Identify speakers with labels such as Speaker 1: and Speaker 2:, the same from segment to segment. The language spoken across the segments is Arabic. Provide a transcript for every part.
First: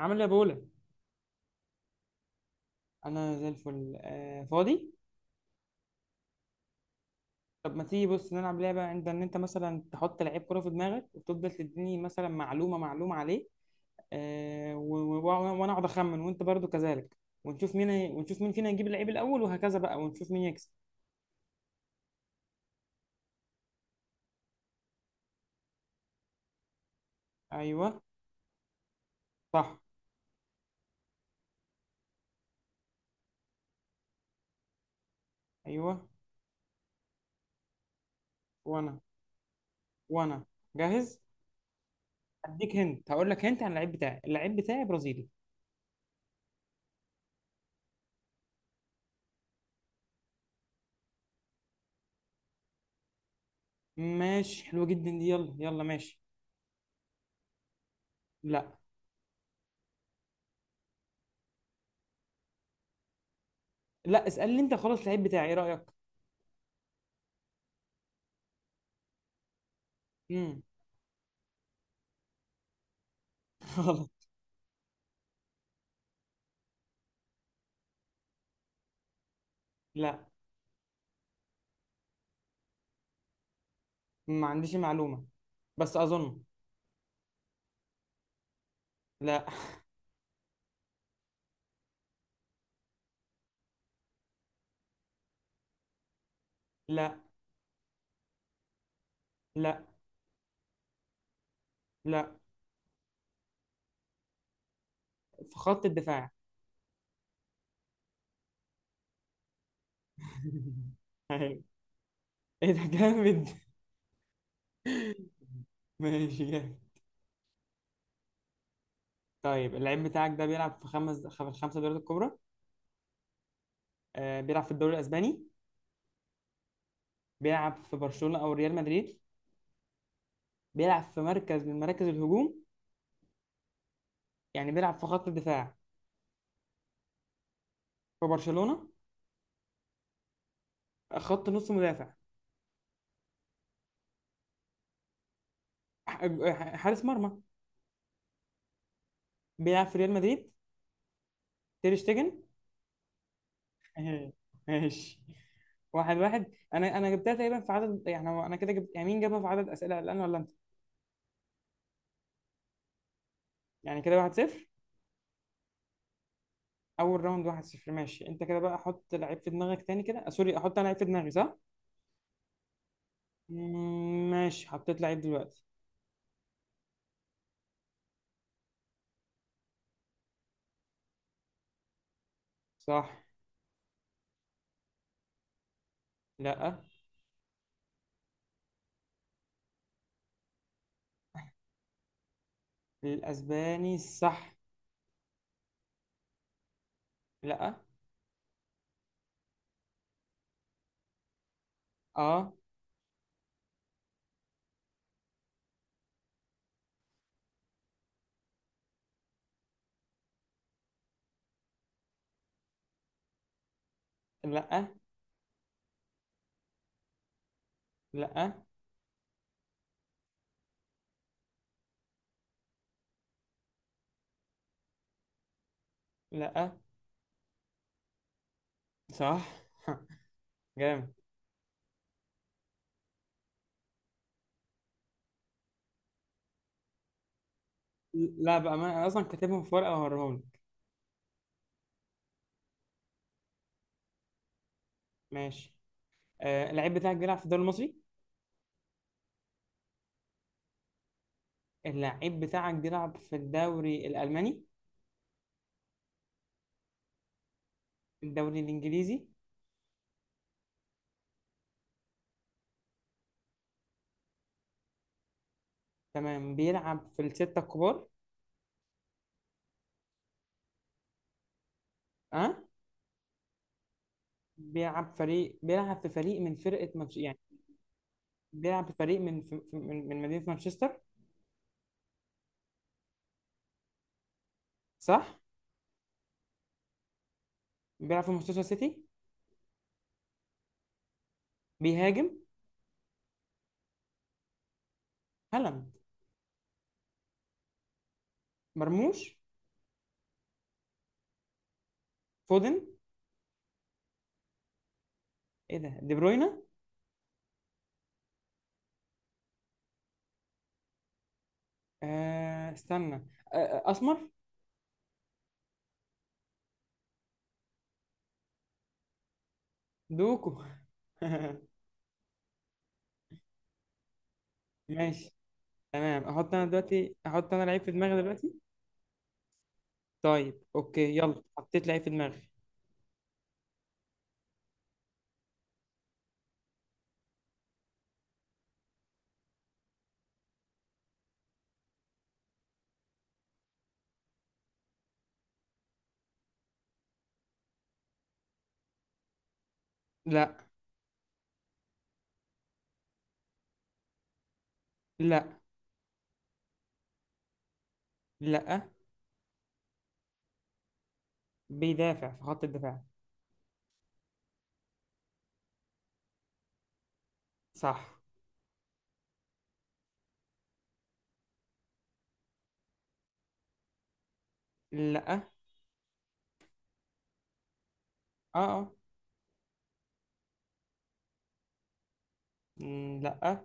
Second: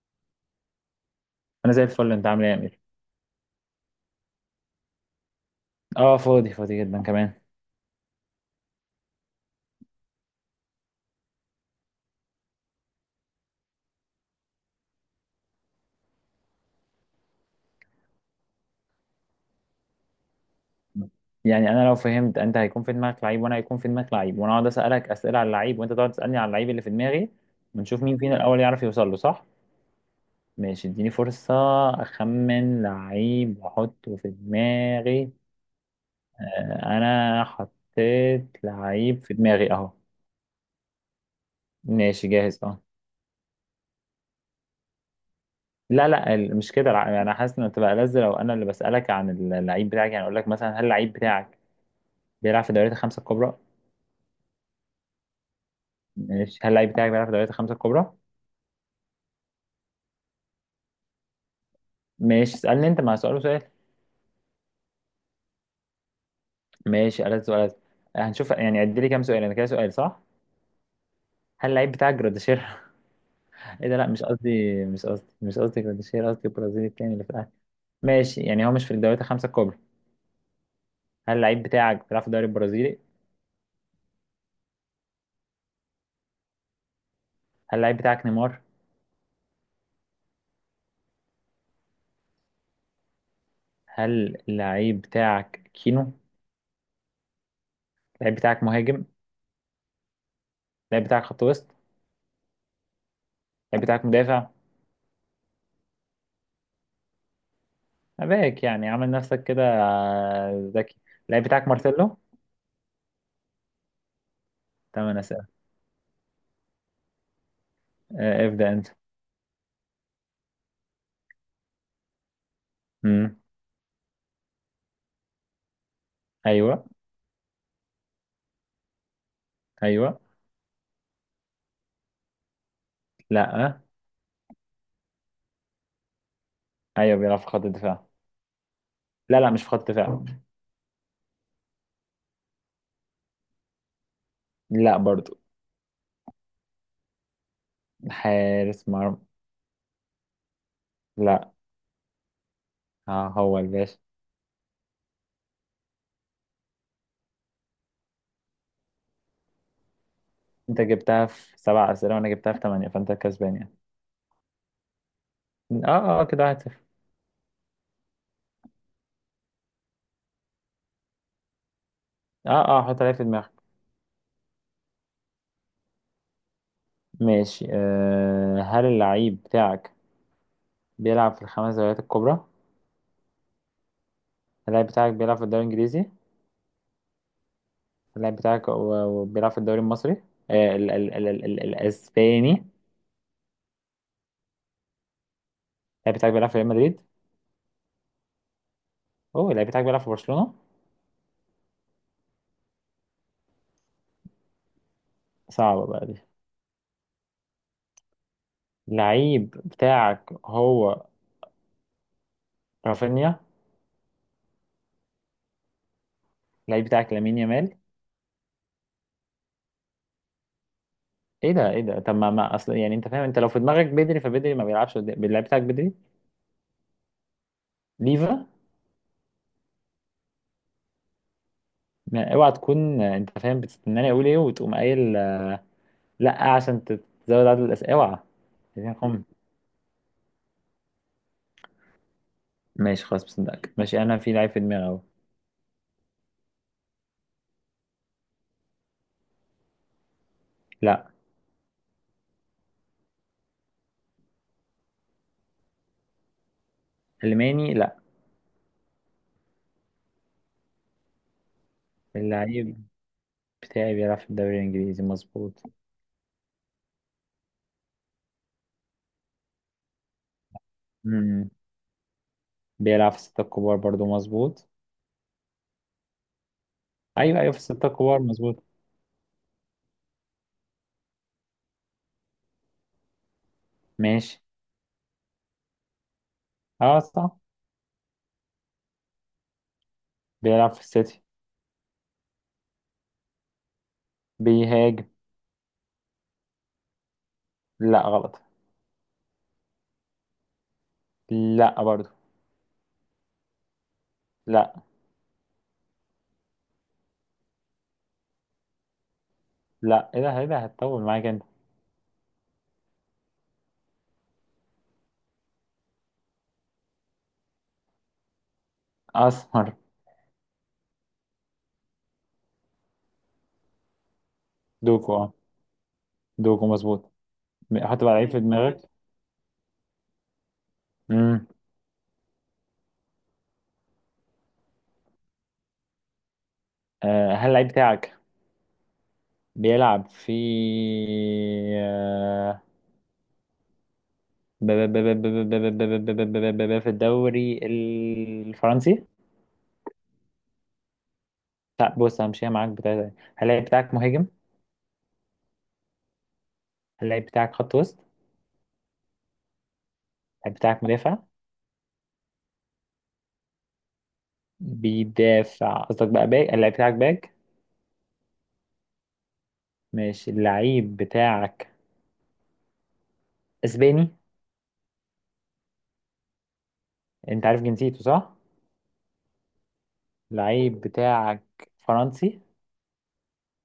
Speaker 1: عامل ايه يا بولا؟
Speaker 2: انا زي الفل. انت عامل ايه يا امير؟
Speaker 1: انا زي الفل، آه فاضي.
Speaker 2: اه، فاضي فاضي جدا كمان.
Speaker 1: طب ما تيجي بص نلعب لعبه عند ان انت مثلا تحط لعيب كره في دماغك وتفضل تديني مثلا معلومه معلومه عليه. وانا اقعد اخمن وانت برضو كذلك. ونشوف مين فينا يجيب اللعيب الاول وهكذا بقى ونشوف مين يكسب.
Speaker 2: يعني انا لو فهمت، انت هيكون في دماغك لعيب وانا هيكون في دماغك لعيب، وانا اقعد اسالك اسئله على اللعيب وانت تقعد تسالني على اللعيب اللي في دماغي،
Speaker 1: ايوه.
Speaker 2: ونشوف مين فينا الاول يعرف يوصل له، صح؟
Speaker 1: صح.
Speaker 2: ماشي، اديني فرصه اخمن لعيب واحطه في دماغي.
Speaker 1: ايوه.
Speaker 2: آه، انا حطيت
Speaker 1: وانا
Speaker 2: لعيب في دماغي اهو.
Speaker 1: وانا جاهز.
Speaker 2: ماشي، جاهز
Speaker 1: اديك
Speaker 2: اه.
Speaker 1: هنت، هقول لك هنت عن اللعيب بتاعي، اللعيب بتاعي برازيلي.
Speaker 2: لا لا، مش كده. انا حاسس ان تبقى لذ لو انا اللي بسالك عن اللعيب بتاعك. يعني اقول لك مثلا، هل اللعيب بتاعك بيلعب في الدوريات الخمسه الكبرى؟
Speaker 1: ماشي حلوه جدا دي، يلا يلا ماشي.
Speaker 2: ماشي، هل اللعيب بتاعك بيلعب في دوريات الخمسة الكبرى؟
Speaker 1: لا،
Speaker 2: ماشي، اسألني أنت مع سؤال وسؤال.
Speaker 1: لا اسالني انت خلاص، اللعيب بتاعي ايه رايك؟
Speaker 2: ماشي، ألد سؤال. هنشوف يعني. عد لي كام سؤال أنا كده، سؤال صح؟
Speaker 1: امم.
Speaker 2: هل اللعيب بتاعك جراديشير؟ إيه ده؟ لا
Speaker 1: خلاص.
Speaker 2: مش قصدي، مش قصدي، مش قصدي جراديشير، قصدي البرازيلي التاني اللي في الأهلي. ماشي، يعني هو مش في الدوريات الخمسة الكبرى.
Speaker 1: لا.
Speaker 2: هل اللعيب بتاعك بيلعب في الدوري البرازيلي؟
Speaker 1: ما عنديش معلومة، بس أظن.
Speaker 2: هل اللعيب بتاعك نيمار؟
Speaker 1: لا.
Speaker 2: هل اللعيب بتاعك كينو؟
Speaker 1: لا.
Speaker 2: اللعيب بتاعك مهاجم؟
Speaker 1: لا.
Speaker 2: اللعيب بتاعك خط وسط؟
Speaker 1: لا.
Speaker 2: اللعيب بتاعك مدافع؟
Speaker 1: في خط الدفاع.
Speaker 2: أباك، يعني عامل نفسك كده ذكي. اللعيب
Speaker 1: أيوة.
Speaker 2: بتاعك مارسيلو؟
Speaker 1: إيه ده جامد.
Speaker 2: تمام، أنا سأل.
Speaker 1: ماشي جامد.
Speaker 2: آه، ابدأ أنت.
Speaker 1: طيب اللعيب بتاعك ده بيلعب في في الخمسة دوريات الكبرى.
Speaker 2: امم.
Speaker 1: بيلعب في الدوري الأسباني.
Speaker 2: ايوه
Speaker 1: بيلعب في برشلونة أو ريال مدريد.
Speaker 2: ايوه.
Speaker 1: بيلعب في مركز من مراكز الهجوم.
Speaker 2: لا.
Speaker 1: يعني بيلعب في خط الدفاع؟
Speaker 2: ايوه بيلعب في خط الدفاع.
Speaker 1: في برشلونة؟
Speaker 2: لا لا، مش في خط الدفاع.
Speaker 1: خط نص مدافع.
Speaker 2: لا برضو.
Speaker 1: حارس مرمى.
Speaker 2: حارس مرمى.
Speaker 1: بيلعب في ريال مدريد.
Speaker 2: لا.
Speaker 1: تير شتيجن.
Speaker 2: آه هو الباشا.
Speaker 1: ماشي. واحد واحد، انا جبتها تقريبا في عدد، يعني هو انا كده جبت، يعني مين جابها في عدد اسئله الان ولا انت؟
Speaker 2: انت جبتها في سبع اسئله وانا جبتها في ثمانيه، فانت كسبان يعني.
Speaker 1: يعني كده 1-0.
Speaker 2: اه اه، آه، كده واحد صفر.
Speaker 1: اول راوند 1-0. ماشي انت كده بقى احط لعيب في دماغك تاني كده. آه، سوري، احط انا لعيب في دماغي صح؟
Speaker 2: اه اه، حط عليها في دماغك.
Speaker 1: ماشي حطيت لعيب دلوقتي.
Speaker 2: ماشي. آه، هل اللعيب بتاعك بيلعب في الخمس دوريات الكبرى؟
Speaker 1: صح.
Speaker 2: اللاعب بتاعك بيلعب في الدوري الانجليزي؟
Speaker 1: لا.
Speaker 2: اللاعب بتاعك و- وبيلعب في الدوري المصري؟ آه، ال ال ال ال الاسباني؟ اللاعب
Speaker 1: الاسباني صح.
Speaker 2: بتاعك بيلعب في ريال مدريد؟
Speaker 1: لا.
Speaker 2: اوه، اللاعب بتاعك بيلعب في برشلونه؟
Speaker 1: اه.
Speaker 2: صعبه بقى دي. لعيب بتاعك هو رافينيا.
Speaker 1: لا.
Speaker 2: لعيب بتاعك لامين يامال.
Speaker 1: لا.
Speaker 2: ايه ده، ايه ده؟ طب ما اصل، يعني انت فاهم، انت لو في دماغك بدري فبدري ما بيلعبش اللعيب بتاعك بدري.
Speaker 1: لا.
Speaker 2: ليفا.
Speaker 1: صح. جامد.
Speaker 2: ما اوعى تكون، انت فاهم بتستناني اقول ايه وتقوم قايل لا، عشان تزود عدد الاسئله. اوعى.
Speaker 1: لا بقى، ما
Speaker 2: عايزين
Speaker 1: انا
Speaker 2: خم.
Speaker 1: اصلا كاتبهم في ورقه وهوريهم لك.
Speaker 2: ماشي خلاص، بصدقك. ماشي، انا في لعيب في دماغي اهو.
Speaker 1: ماشي. اللعيب بتاعك بيلعب في الدوري المصري؟
Speaker 2: لا.
Speaker 1: اللعيب بتاعك بيلعب في الدوري الألماني؟
Speaker 2: الماني، لا.
Speaker 1: الدوري الإنجليزي؟
Speaker 2: اللعيب بتاعي بيلعب في الدوري الانجليزي، مظبوط.
Speaker 1: تمام بيلعب في الستة الكبار.
Speaker 2: امم.
Speaker 1: أه
Speaker 2: بيلعب في الستة الكبار، برضو مظبوط.
Speaker 1: بيلعب بيلعب في فريق من فرقة يعني،
Speaker 2: ايوه ايوه، في الستة الكبار مظبوط.
Speaker 1: بيلعب في فريق من مدينة مانشستر؟
Speaker 2: ماشي.
Speaker 1: صح.
Speaker 2: اه صح.
Speaker 1: بيلعب في مانشستر سيتي.
Speaker 2: بيلعب في السيتي.
Speaker 1: بيهاجم.
Speaker 2: بيهاجم.
Speaker 1: هالاند؟
Speaker 2: لا غلط.
Speaker 1: مرموش؟
Speaker 2: لا برضو.
Speaker 1: فودن؟
Speaker 2: لا.
Speaker 1: إيه ده، دي بروينا؟
Speaker 2: لا. ايه ده، ايه ده، هتطول معاك انت.
Speaker 1: استنى. أسمر.
Speaker 2: اسمر.
Speaker 1: دوكو.
Speaker 2: دوكو اه.
Speaker 1: ماشي. تمام.
Speaker 2: دوكو مظبوط.
Speaker 1: احط انا لعيب في
Speaker 2: حط بقى
Speaker 1: دماغي
Speaker 2: لعيب في
Speaker 1: دلوقتي.
Speaker 2: دماغك.
Speaker 1: طيب اوكي يلا،
Speaker 2: امم.
Speaker 1: حطيت لعيب في دماغي.
Speaker 2: آه، هل اللعيب بتاعك بيلعب في آه، في الدوري الفرنسي؟
Speaker 1: لا.
Speaker 2: لا، بص، همشيها معاك بتاعتك. هل اللعيب بتاعك مهاجم؟
Speaker 1: لا.
Speaker 2: هل اللعيب بتاعك خط وسط؟
Speaker 1: لا.
Speaker 2: اللعيب بتاعك مدافع؟
Speaker 1: بيدافع في خط الدفاع.
Speaker 2: بيدافع، قصدك بقى باك. اللعيب بتاعك باك؟
Speaker 1: صح.
Speaker 2: ماشي، اللعيب بتاعك اسباني؟
Speaker 1: لا. اه.
Speaker 2: انت عارف جنسيته، صح؟
Speaker 1: اه.
Speaker 2: لعيب بتاعك فرنسي؟
Speaker 1: لا.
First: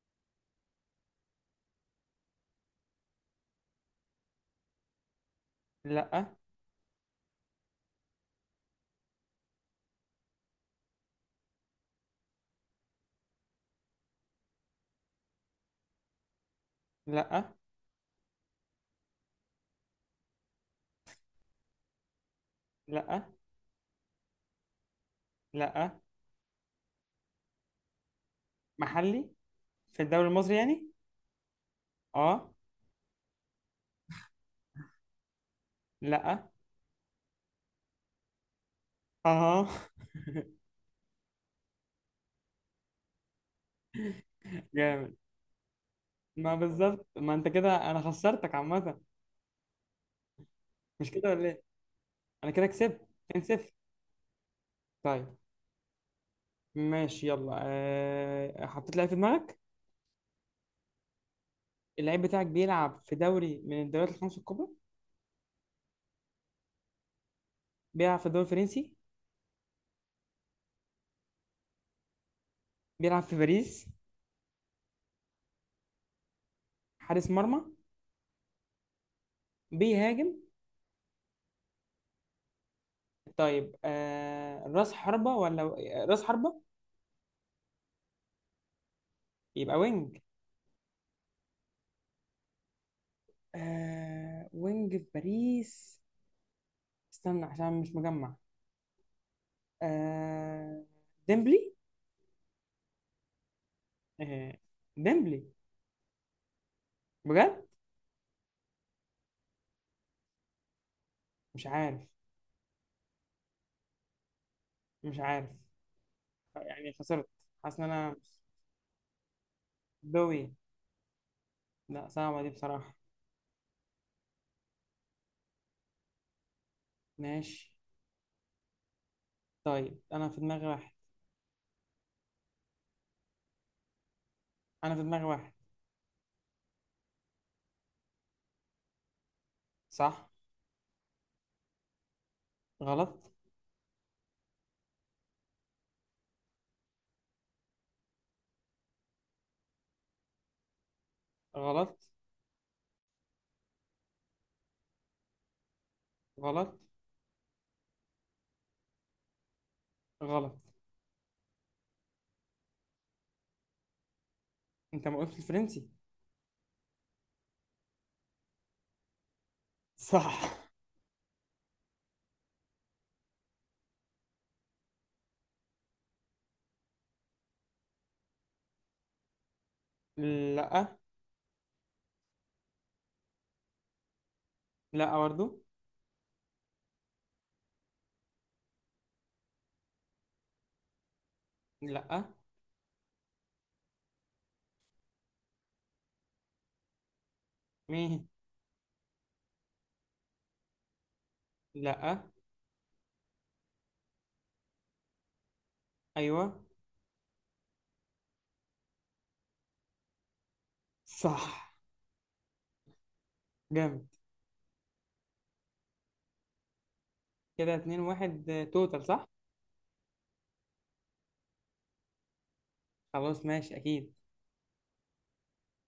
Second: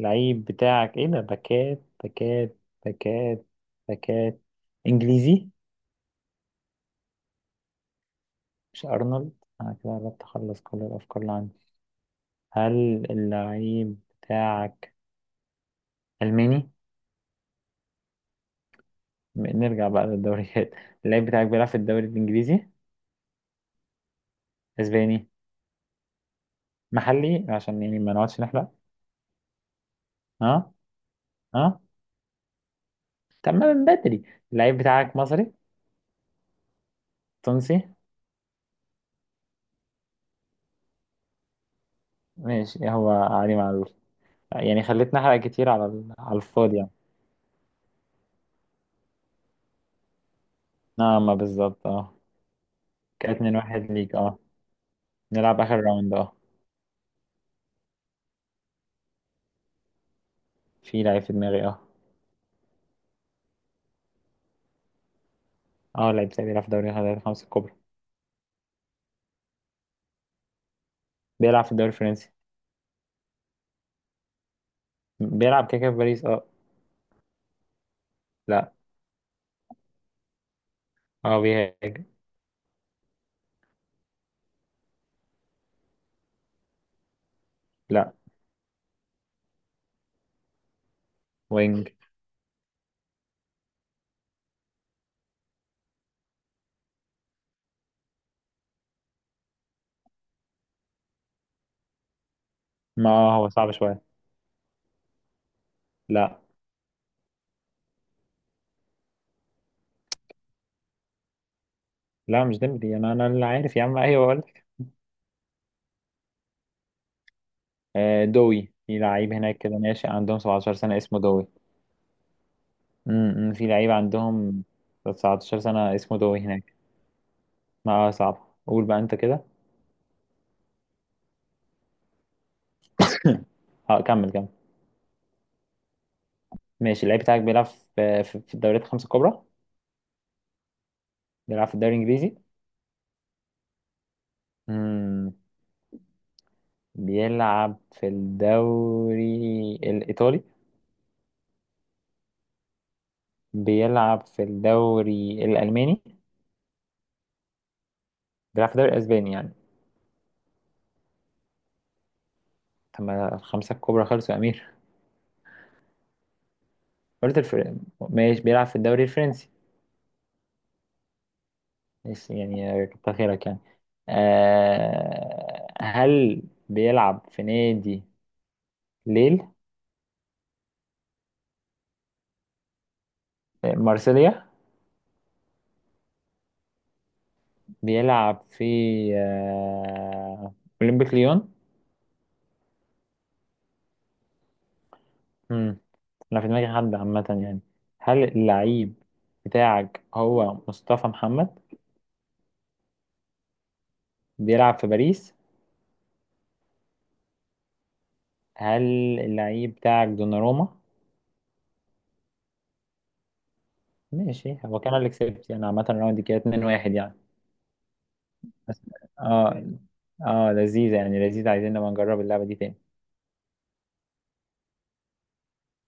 Speaker 2: لعيب بتاعك، ايه ده، باكات باكات باكات باكات انجليزي؟
Speaker 1: لا.
Speaker 2: مش ارنولد. انا كده قربت اخلص كل الافكار اللي عندي. هل اللعيب بتاعك الماني؟
Speaker 1: لا.
Speaker 2: نرجع بقى للدوريات. اللعيب بتاعك بيلعب في الدوري الانجليزي؟
Speaker 1: لا.
Speaker 2: اسباني؟
Speaker 1: لا.
Speaker 2: محلي، عشان يعني ما نقعدش نحرق.
Speaker 1: محلي. في الدوري المصري
Speaker 2: ها،
Speaker 1: يعني.
Speaker 2: ها.
Speaker 1: اه.
Speaker 2: تمام من بدري. اللعيب بتاعك مصري؟
Speaker 1: لا.
Speaker 2: تونسي.
Speaker 1: اه.
Speaker 2: ماشي، هو علي معلول. يعني
Speaker 1: جامد.
Speaker 2: خليتني احرق كتير على على
Speaker 1: ما
Speaker 2: الفاضي يعني.
Speaker 1: بالظبط، ما انت كده انا خسرتك عامة، مش
Speaker 2: نعم،
Speaker 1: كده
Speaker 2: ما
Speaker 1: ولا ايه؟
Speaker 2: بالظبط اه.
Speaker 1: انا كده كسبت.
Speaker 2: كده اتنين
Speaker 1: 2-0.
Speaker 2: واحد ليك، اه.
Speaker 1: طيب.
Speaker 2: نلعب اخر راوند، اه.
Speaker 1: ماشي يلا. حطيت لعيب في دماغك.
Speaker 2: في لعيب في دماغي، اه.
Speaker 1: اللعيب بتاعك بيلعب في دوري من الدوريات الخمس الكبرى؟
Speaker 2: اه لعيب ساعي، بيلعب في دوري الخمسة الكبرى.
Speaker 1: بيلعب في الدوري الفرنسي؟
Speaker 2: بيلعب في الدوري الفرنسي.
Speaker 1: بيلعب في باريس؟
Speaker 2: بيلعب كده كده في باريس، اه.
Speaker 1: حارس مرمى؟
Speaker 2: لا.
Speaker 1: بيهاجم.
Speaker 2: اه بيهاجم.
Speaker 1: طيب راس حربة ولا؟ راس حربة.
Speaker 2: لا.
Speaker 1: يبقى وينج.
Speaker 2: وينج.
Speaker 1: آه وينج في باريس. استنى عشان مش مجمع. آه ديمبلي.
Speaker 2: ما هو صعب شوية.
Speaker 1: آه ديمبلي
Speaker 2: لا
Speaker 1: بجد؟ مش عارف.
Speaker 2: لا، مش ديمبلي. انا اللي عارف يا عم، ايوه بقول لك.
Speaker 1: مش عارف، يعني خسرت. حاسس ان انا.
Speaker 2: آه، دوي. في لعيب هناك كده ناشئ عندهم
Speaker 1: دوي.
Speaker 2: 17 سنة اسمه دوي.
Speaker 1: لا صعبة دي بصراحة.
Speaker 2: امم، في لعيب عندهم 19 سنة اسمه دوي هناك.
Speaker 1: ماشي.
Speaker 2: ما صعب قول بقى انت كده.
Speaker 1: طيب انا في دماغي واحد.
Speaker 2: اه كمل كمل.
Speaker 1: انا في دماغي واحد.
Speaker 2: ماشي، اللعيب بتاعك بيلعب في الدوريات الخمسة الكبرى؟
Speaker 1: صح.
Speaker 2: بيلعب في الدوري الإنجليزي؟
Speaker 1: غلط.
Speaker 2: مم. بيلعب في الدوري الإيطالي؟
Speaker 1: غلط.
Speaker 2: بيلعب في الدوري الألماني؟
Speaker 1: غلط.
Speaker 2: بيلعب في الدوري الأسباني يعني؟
Speaker 1: غلط.
Speaker 2: طب ما الخمسة الكبرى خلصوا يا أمير.
Speaker 1: انت ما قلتش الفرنسي.
Speaker 2: قلت الفر... ماشي، بيلعب في الدوري الفرنسي.
Speaker 1: صح.
Speaker 2: ماشي، يعني كتر خيرك يعني. هل بيلعب في نادي ليل؟
Speaker 1: لا.
Speaker 2: مارسيليا؟
Speaker 1: لا برضو.
Speaker 2: بيلعب في آه، أولمبيك ليون؟
Speaker 1: لا.
Speaker 2: مم. أنا في دماغي حد عامة يعني. هل
Speaker 1: مين؟
Speaker 2: اللعيب بتاعك هو مصطفى محمد؟
Speaker 1: لا.
Speaker 2: بيلعب في باريس؟
Speaker 1: ايوه.
Speaker 2: هل اللعيب بتاعك دوناروما؟
Speaker 1: صح. جامد.
Speaker 2: ماشي، هو كان اللي كسبت يعني. عامة الراوند دي كده 2-1 يعني.
Speaker 1: كده 2-1،
Speaker 2: بس
Speaker 1: توتال صح.
Speaker 2: اه، اه لذيذة يعني، لذيذة. عايزين نبقى نجرب اللعبة دي تاني.
Speaker 1: خلاص ماشي اكيد.